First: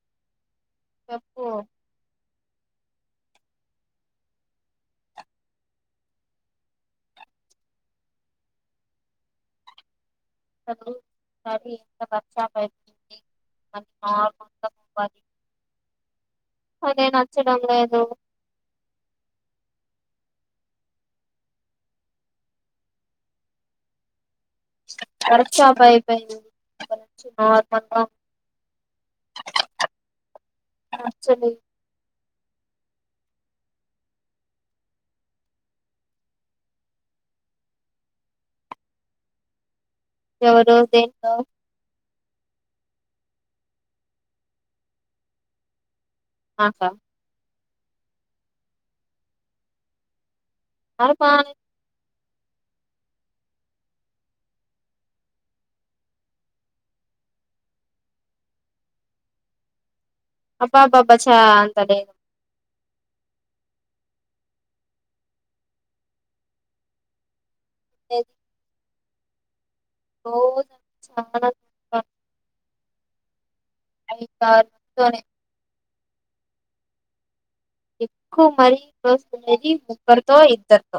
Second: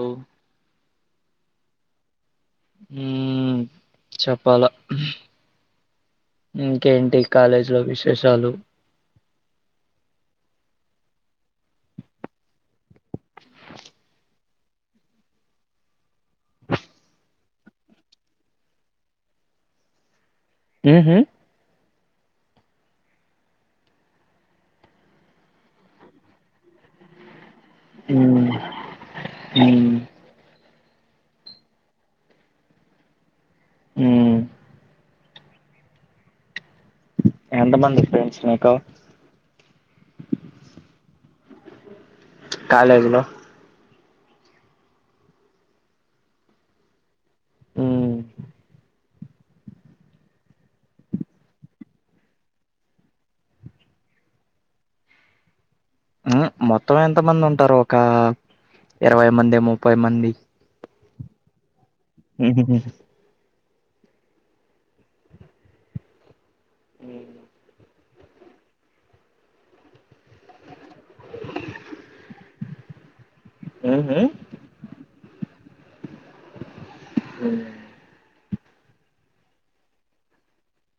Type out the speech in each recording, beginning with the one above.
ఓ చెప్పు చెప్పాల ఇంకేంటి కాలేజ్ లో విశేషాలు దు ఎంత బర్చాతుంది మ నార్మల్గా పోవాలి అదే నచ్చడం లేదు ఊహు తెరచాపైపోయింది [unintelligible] మ్మ్ మ్మ్ ఆ చెల్లి హ్మ్ ఎంత మంది ఫ్రెండ్స్ నీకు ఎవరోజ్ ఏంటో కాలేజ్ లో ఆసా హ్మ్ అరె పానీ మొత్తం ఎంత మంది ఉంటారు ఒక ఇరవై మంది ముప్పై మంది ప్రశాంత డే ఊ హు హు హ్మ్ లేదు ఓవ్ చాలా ఊహు [unintelligible] ఉమ్ ఎక్కువ మరీ క్లోజ్ గా ఉండేది ముగ్క్కరితో ఇద్దరితో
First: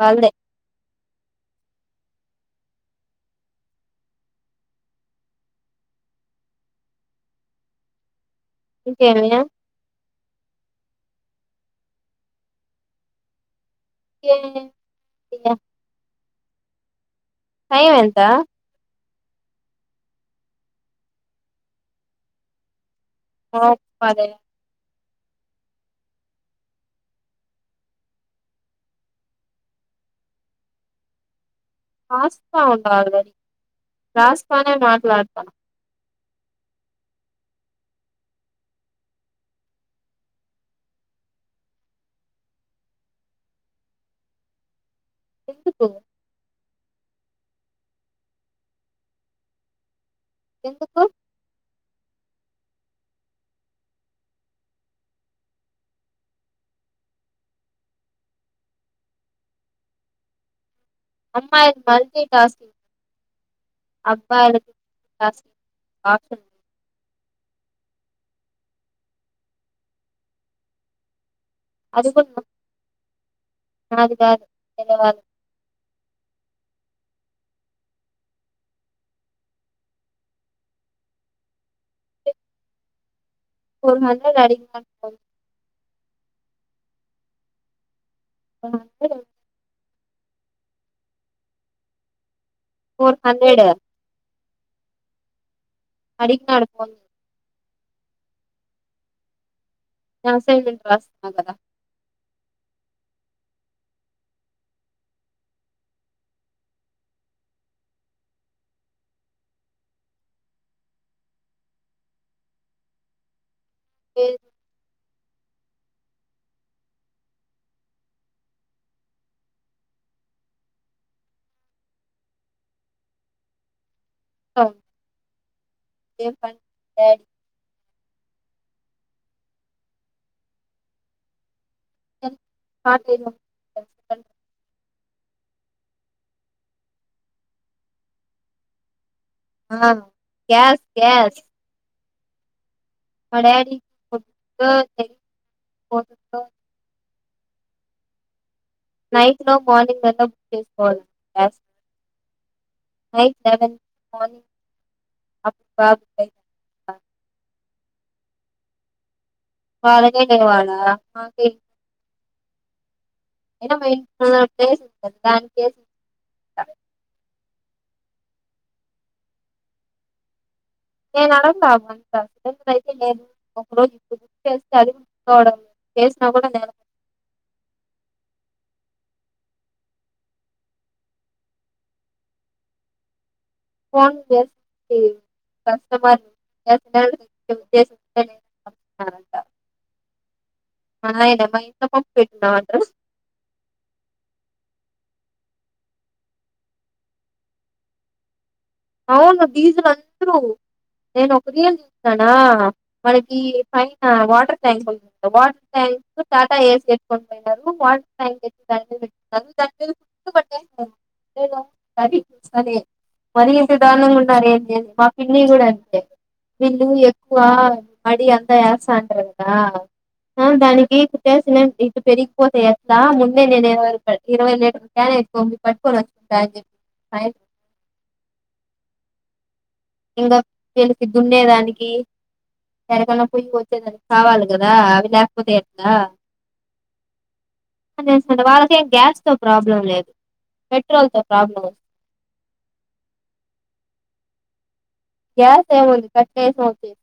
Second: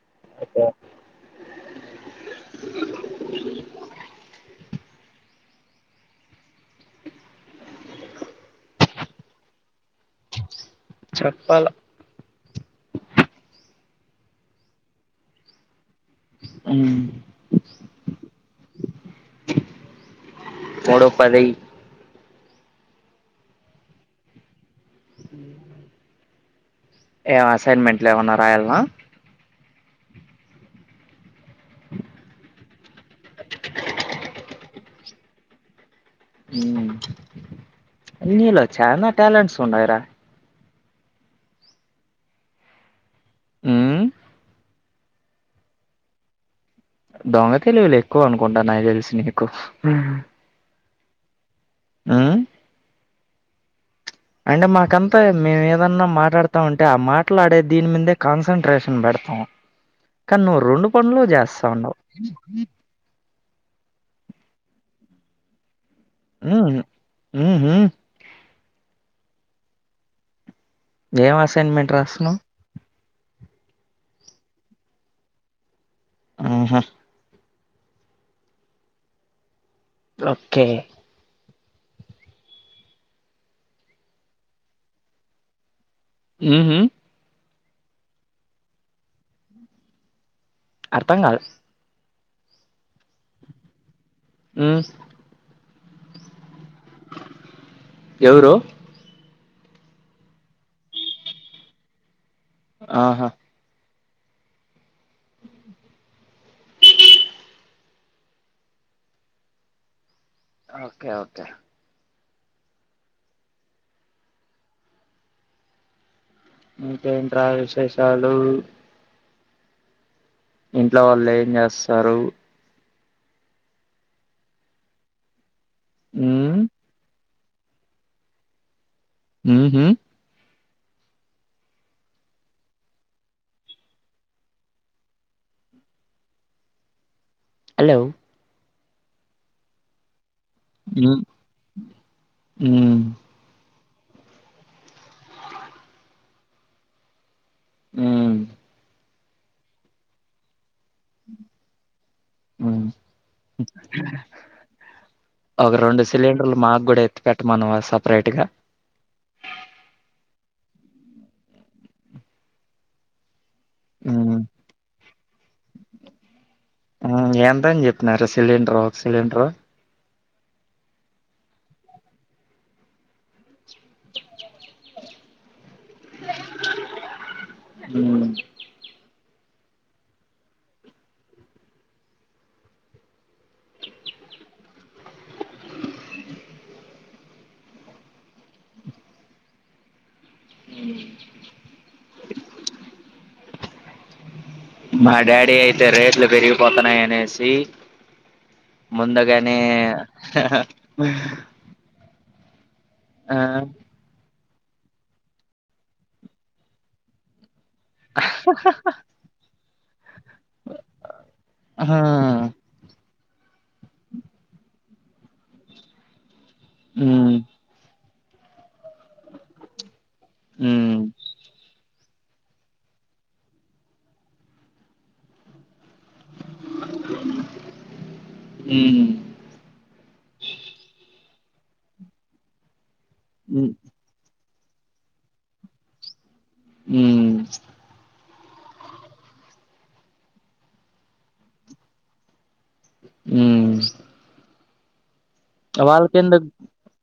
వాళ్ళే ఇంకేమి చెప్పాల ఏ ఉంది ఇగా అ ఎంత ముడు పది ఓ పద ఏ అసైన్మెంట్లు ఏమన్నా రాయల్న్నా రాస్తా ఉండల్రె రాస్తానే మాట్లాడతాను నీలో చాల టాలెంట్స్ ఉన్నాయిరా హు ఎందుకు దొంగ తెలువూలు ఎక్కువ అనుకుంటా నాకు తెలుసి నికు ఎందుకు హు అంటే మాకంతా మేము ఏదన్నా మాట్లాడుతాంటే ఆ మాట్లాడే దీని మీదే కాన్సన్ట్రేషన్ పెడతాం కానీ నువ్వు రెండు పనులు చేస్తా అమ్మాయిలు ఉండవు మల్టీ టాస్క్ అబ్బాయి అ హు హు హు ఎమ్ అసైన్‌మెంట్మె రాస్తునవ్ అనాది గారు ధన్యవాారు ఆహా ఓకే ఫోర్ హండ్రెడ్ అడిగిన్ హు హండ్రెడ్ అర్థం కాలే ఫోర్ హండ్రెడ్ హు అడిగినాడు ఎవరు నా అసైన్‌మెంట్మె రాస్తున్నాడు కదా ఆహా ఓకే ఓకే ఏ ఇకేంట్రా విశేషాలు ఇంట్లో వాళ్ళు ఏం చేస్తారు అ ఏం హ్మ్ పని డాడి హ హ షార్టేజ్ హలో ఆ గ్యాస్ హ్మ్ గ్యాస్ హ్మ్ మా డాడీ [inaudible] ఊ నైట్ లో మార్నింగ్ వలా బుక్ చేా [inaudible] హు మార్నింగ్ అప్పుడు ఒక రెండు బాబు సిలిండర్లు మాకు కూడా ఎతీ పెట్టమనవాస్ సెపరేట్గ వాళగే లేవాాలా మాక అ [inaudible] ఎ [inaudible] ఆ ఏం ఎంత అని చెప్పినార సిలిండర్ సిలిండర్ నేను అడుగుతా అభ అయితే లేదు ఒక రోజు ఇప్పుడు చేస్తే అడికోవడం వేసిన కూడా తదు ఉమ్, ఫోన్ చేసి కస్టమర్ కేర్ అ అయిద మయిందవ్ పఫెట్నా మా డాడీ అయితే రేట్లు పెరిగిపోతునయిఆనేసి అవును ఫీజులు అందరూ నేను ఒక రయ కనా ఆ మనకి పైన వాటర్ ప్ల tank water tanks Tata AC water tank పెన్నారు త ఆహా [inaudible] ఎంట ఏ సర సరే మరి ఇంత దారుణంగా ఉన్నారు ఏంటి మా పిన్ని కూడా అంతే వీళ్ళు ఉమ్ ఎక్కువ మడి అంతా యాాంట్రందా ఆ ఉమ్ దానికి కుట్టసినండి పెరిగిపోతే ఎట్లా మున్నే నేను ఇరవై ఇరవై లీటకానే ఎక్కు మీ పట్టుకొని వచ్చుకుంటా అని చెప్పి మా ఆయనికి ఊ ఇంగో పెళ్లి సిగ్గు ఉండేదానికి ఎనకన్నా పోయి ఉమ్ వచ్చెందనీ కావాలీ గాదా అవి లేకపోతే ఏట్ట ఉమ్ అంటే వాళ్ళక ఏం గ్యాస్ తో ప్రాబ్లం లేదు. పెట్రోల్ తో ప్రాబ్లం ఉంది. ఉమ్ గ్యాస్ ఏముందీ వాళ్ళకెందుకు కట్టేసీన్ విచ్చేసి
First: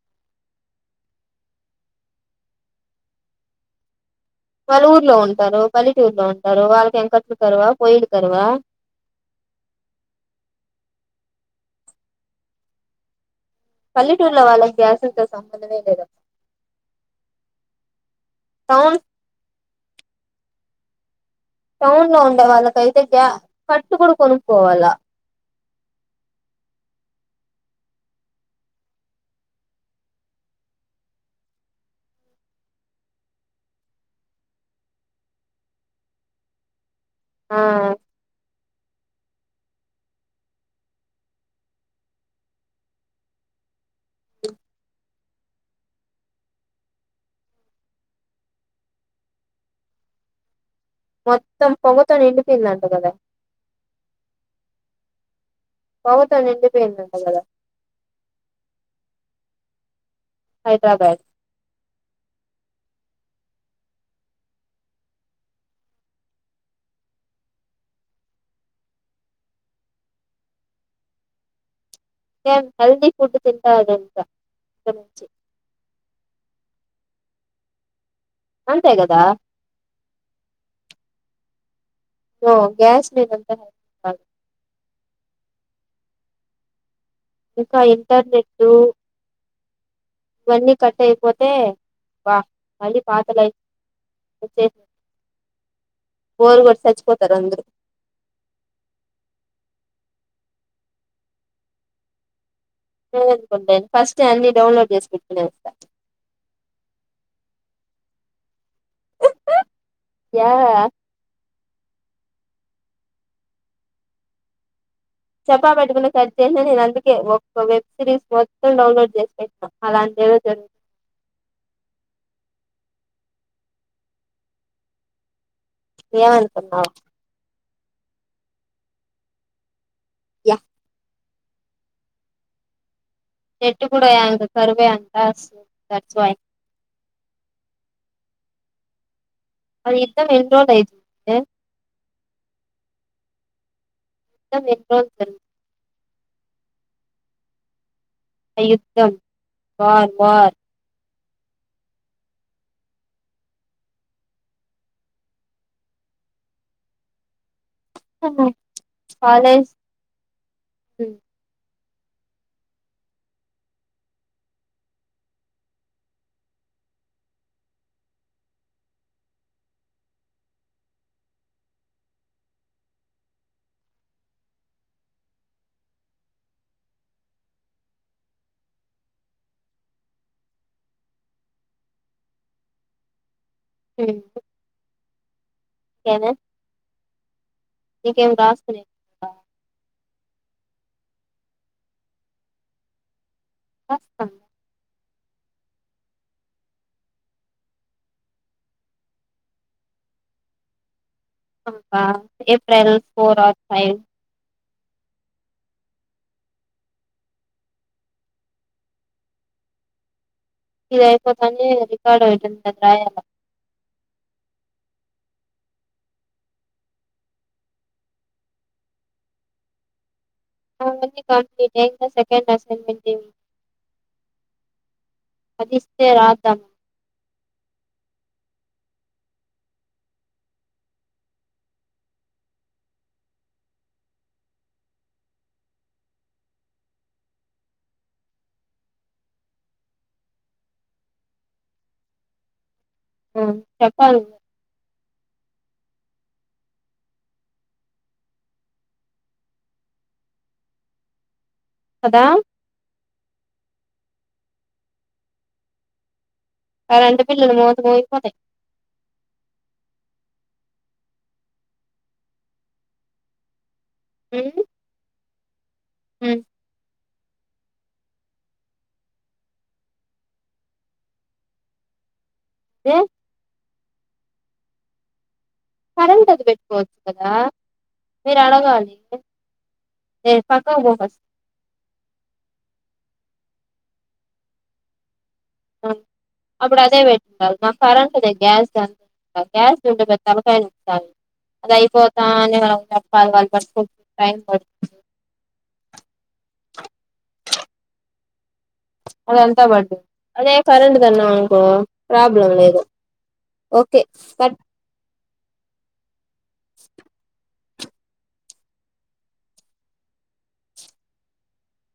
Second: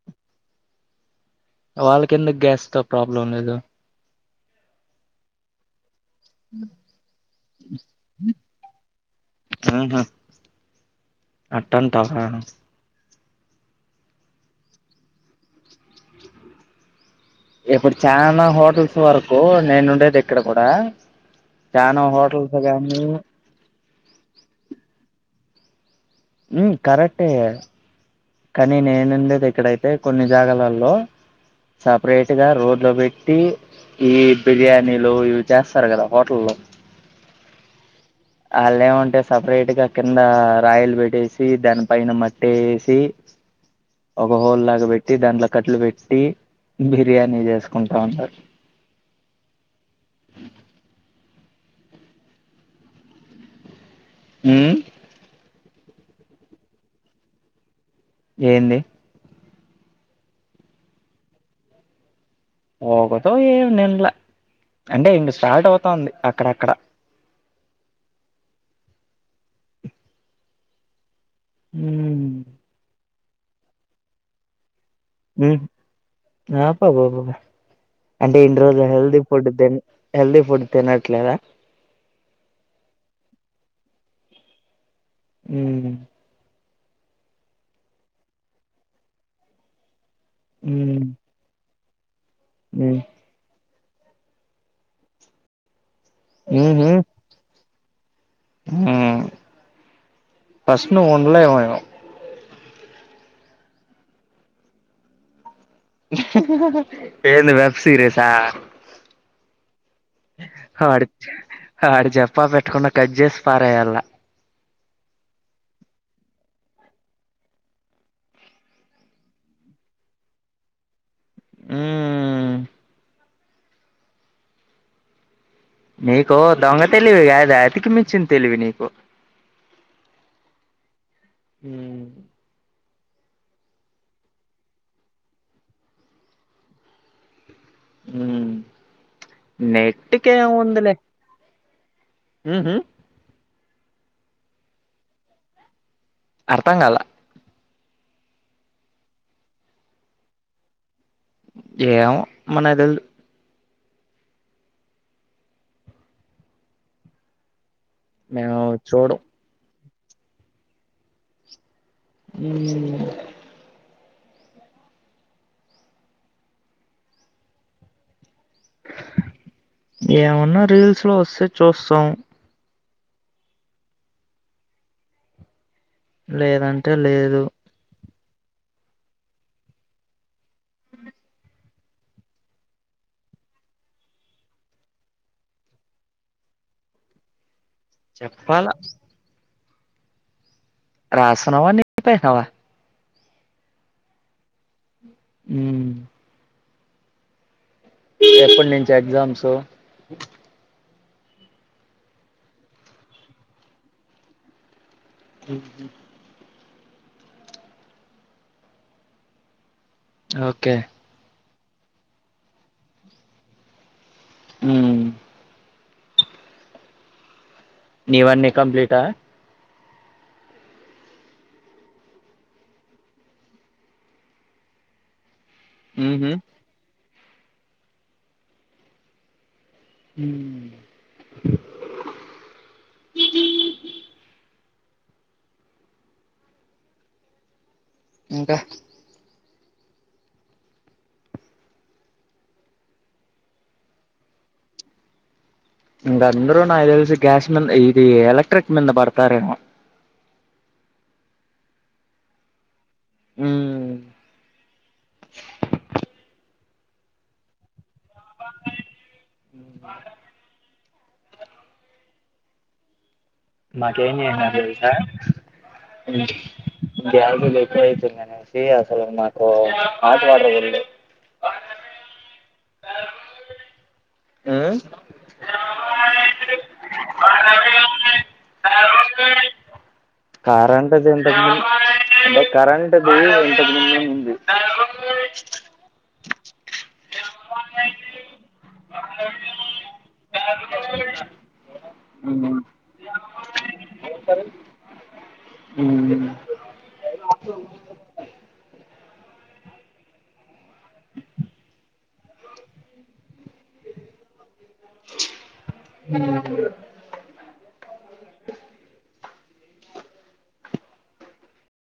వాళ్ళకి ఎందుకు గ్యాస్ తో ప్రాబ్లం లేదు. వాళ్ళు ఊర్లో ఉంటారు పనికి వెళ్తుంటారు. వాళ్ళకు ఏం కట్టే లు కరువా పోయిలు కరువా అట్టంటవా నువ్ పల్లెటూర్లో వాళ్ళకి గ్యాసుల్తో సంబంధమే లేద ఇప్పుడు చాలనా హోటల్స్ వరకూ నేను ఉండే ఏ ఇక్కడ కూడా చానా టౌన్ లో ఉండే హోటల్స్ వాళ్ళ గానీ కైతే గ్యా పట్టు కూడా కొనుక్కోవాలా ఉమ్ కరెక్టే కానీ నేనుండేది. ఇక్కడైతే కొన్ని జాగాలల్లో సపరేట్ గా రోడ్ లో పెట్టి ఈ బిర్యానీలు ఇవి చేస్తారు. కదా హోటల్లో ఆ అళ్ళు ఏమంటే సపరేట్ గా కిందా రాయిలు పెట్టేసి దాని పైన మట్టేసీ ఒక హోల్లాగ బెట్ ట్టి దాంట్లో కట్లు పెట్టి బిర్యానీ చేసుకుంటా ఉంటారు మొత్తం పొగతో నిండిపోయిందంట గదా హ్హ్ పోగతో నిండిపోయిందంట గదా ఏంది హైదరాబాద్ పొగతో ఏం నిండ్ల అంటే ఇక స్టార్ట్ అవుతాంది. అక్కడక్కడ ఉమ్ ఏం హెల్దీ ఫుడ్ తింటారు గంత గురించి ఆ పబ్బపాబ్బాబ అంటే ఇన్ని రోజులు అంతే హెల్దీ కదా ఫుడ్ తిన్ హెల్దీ ఫుడ్ తినట్లేదా ఓ గ్యాస్ నెలంతా రాదు ఉమ్ ఇంకా ఇంటర్నెట్టు ఇవన్నీ కట్ ఉమ్ అయిపోతే వా మళ్ళీ ఉమ్ పాత లైఫ్ వచ్చి బోరుగొట్టి సచ్చిపోతారు అందరూ హు ఫస్ట్ నువుండలేవేమో నేను అనుకుంటేను ఫస్ట్ అన్ని డౌన్లోడ్ చేసి పెట్టుకునేస్తా ఏంది వెబ్ సీరీసా యా హ అడి ఆడు చెప్పా పెట్టకుండా కట్ చేసి పారేయల్లా చెప్పా పెట్టుకున్న కట్ చేసిది అందుకే ఒక వెబ్ సిరీస్ మొత్తం డౌన్లోడ్ చేసి పెట్టిన అలాంటిది జరు ఊ నీకు దొంగ ఏమనుకున్నావు తెలివి యాడ తిక్క మించి నా తెలివి నీకు యా ఉ చెట్టు కూడా అంత కరువే అంటా దట్స్ వై ఉ అది యుద్ధం ఎన్ని రోజులు అయింది ఉహు యుద్ధం ఎన్ని రోజులు జరిగి అర్థం కాలా ఆ యుద్ధం వార్ వార్ ఏమో మనకు తెల్దు ఆహా మేము చూడం కాలేజ్ హు ఉమ్ ఏమన్నా రీల్స్ లోవస్తే చూస్తాం లేదంటే లేదు హు ఏందే నీకేం చెప్పాలా రాసుకునేవి లేవా రాస్తున్నావా నిలిపేసినావా రాస్తా ఉమ్ ఎప్పటి నుంచి ఎగ్జామ్స్ మాకా ఎప్రిల్ ఫోర్ ఆర్ ఫైవ్ హ ఓకే మళ్లీ రికార్డయిటియాల ఉ నీవన్ని కంప్లీటా నావన్ని కంప్లీటే ఇంకా సెకండ్ అసైన్మెంటే అది ఇస్తే ఉహు రాద్దాం ఉ ఇంకా ఆ చెప్పాలి ఇంక అందరూ నా తెలిసి గ్యాస్ మింద ఇది ఎలక్ట్రిక్ మింద పడతారేమో కదా ఉ కరెంట్ బిల్లులు మోత మోగిపోతాయి వంకాయ మాకు ఏంచేసినార్ తెల్సా ఉ క్యాలరీలు ఎక్కువ అయిపేనై అనేసి అసలు నాకు మాట రావట్లేదు ఏ ఆ కరెంట్ అది పెట్టుకోవచ్చు కదా మీరు అడగాలి నేను పక్క కరెంటుది పోస్త ఇంతకు ముందు ముంది అప్పుడు అదే వేట్ కాదు మాకు కరెంట్ దే గ్యాస్ గాదు కాదు గ్యాస్ ఉంటే పెద్ద తలకాయా నొప్పి కాదు అది అయిపోతా అని ఉమ్ మనం డబ్బాలు వాళ్ళు పాట్కో టై పడుతు ఉమ్ అద ఎంత వడ్డ అదే కరెంటు తన్న వానుకో ప్రాబ్లం లేదు ఓకే బట్ ఉ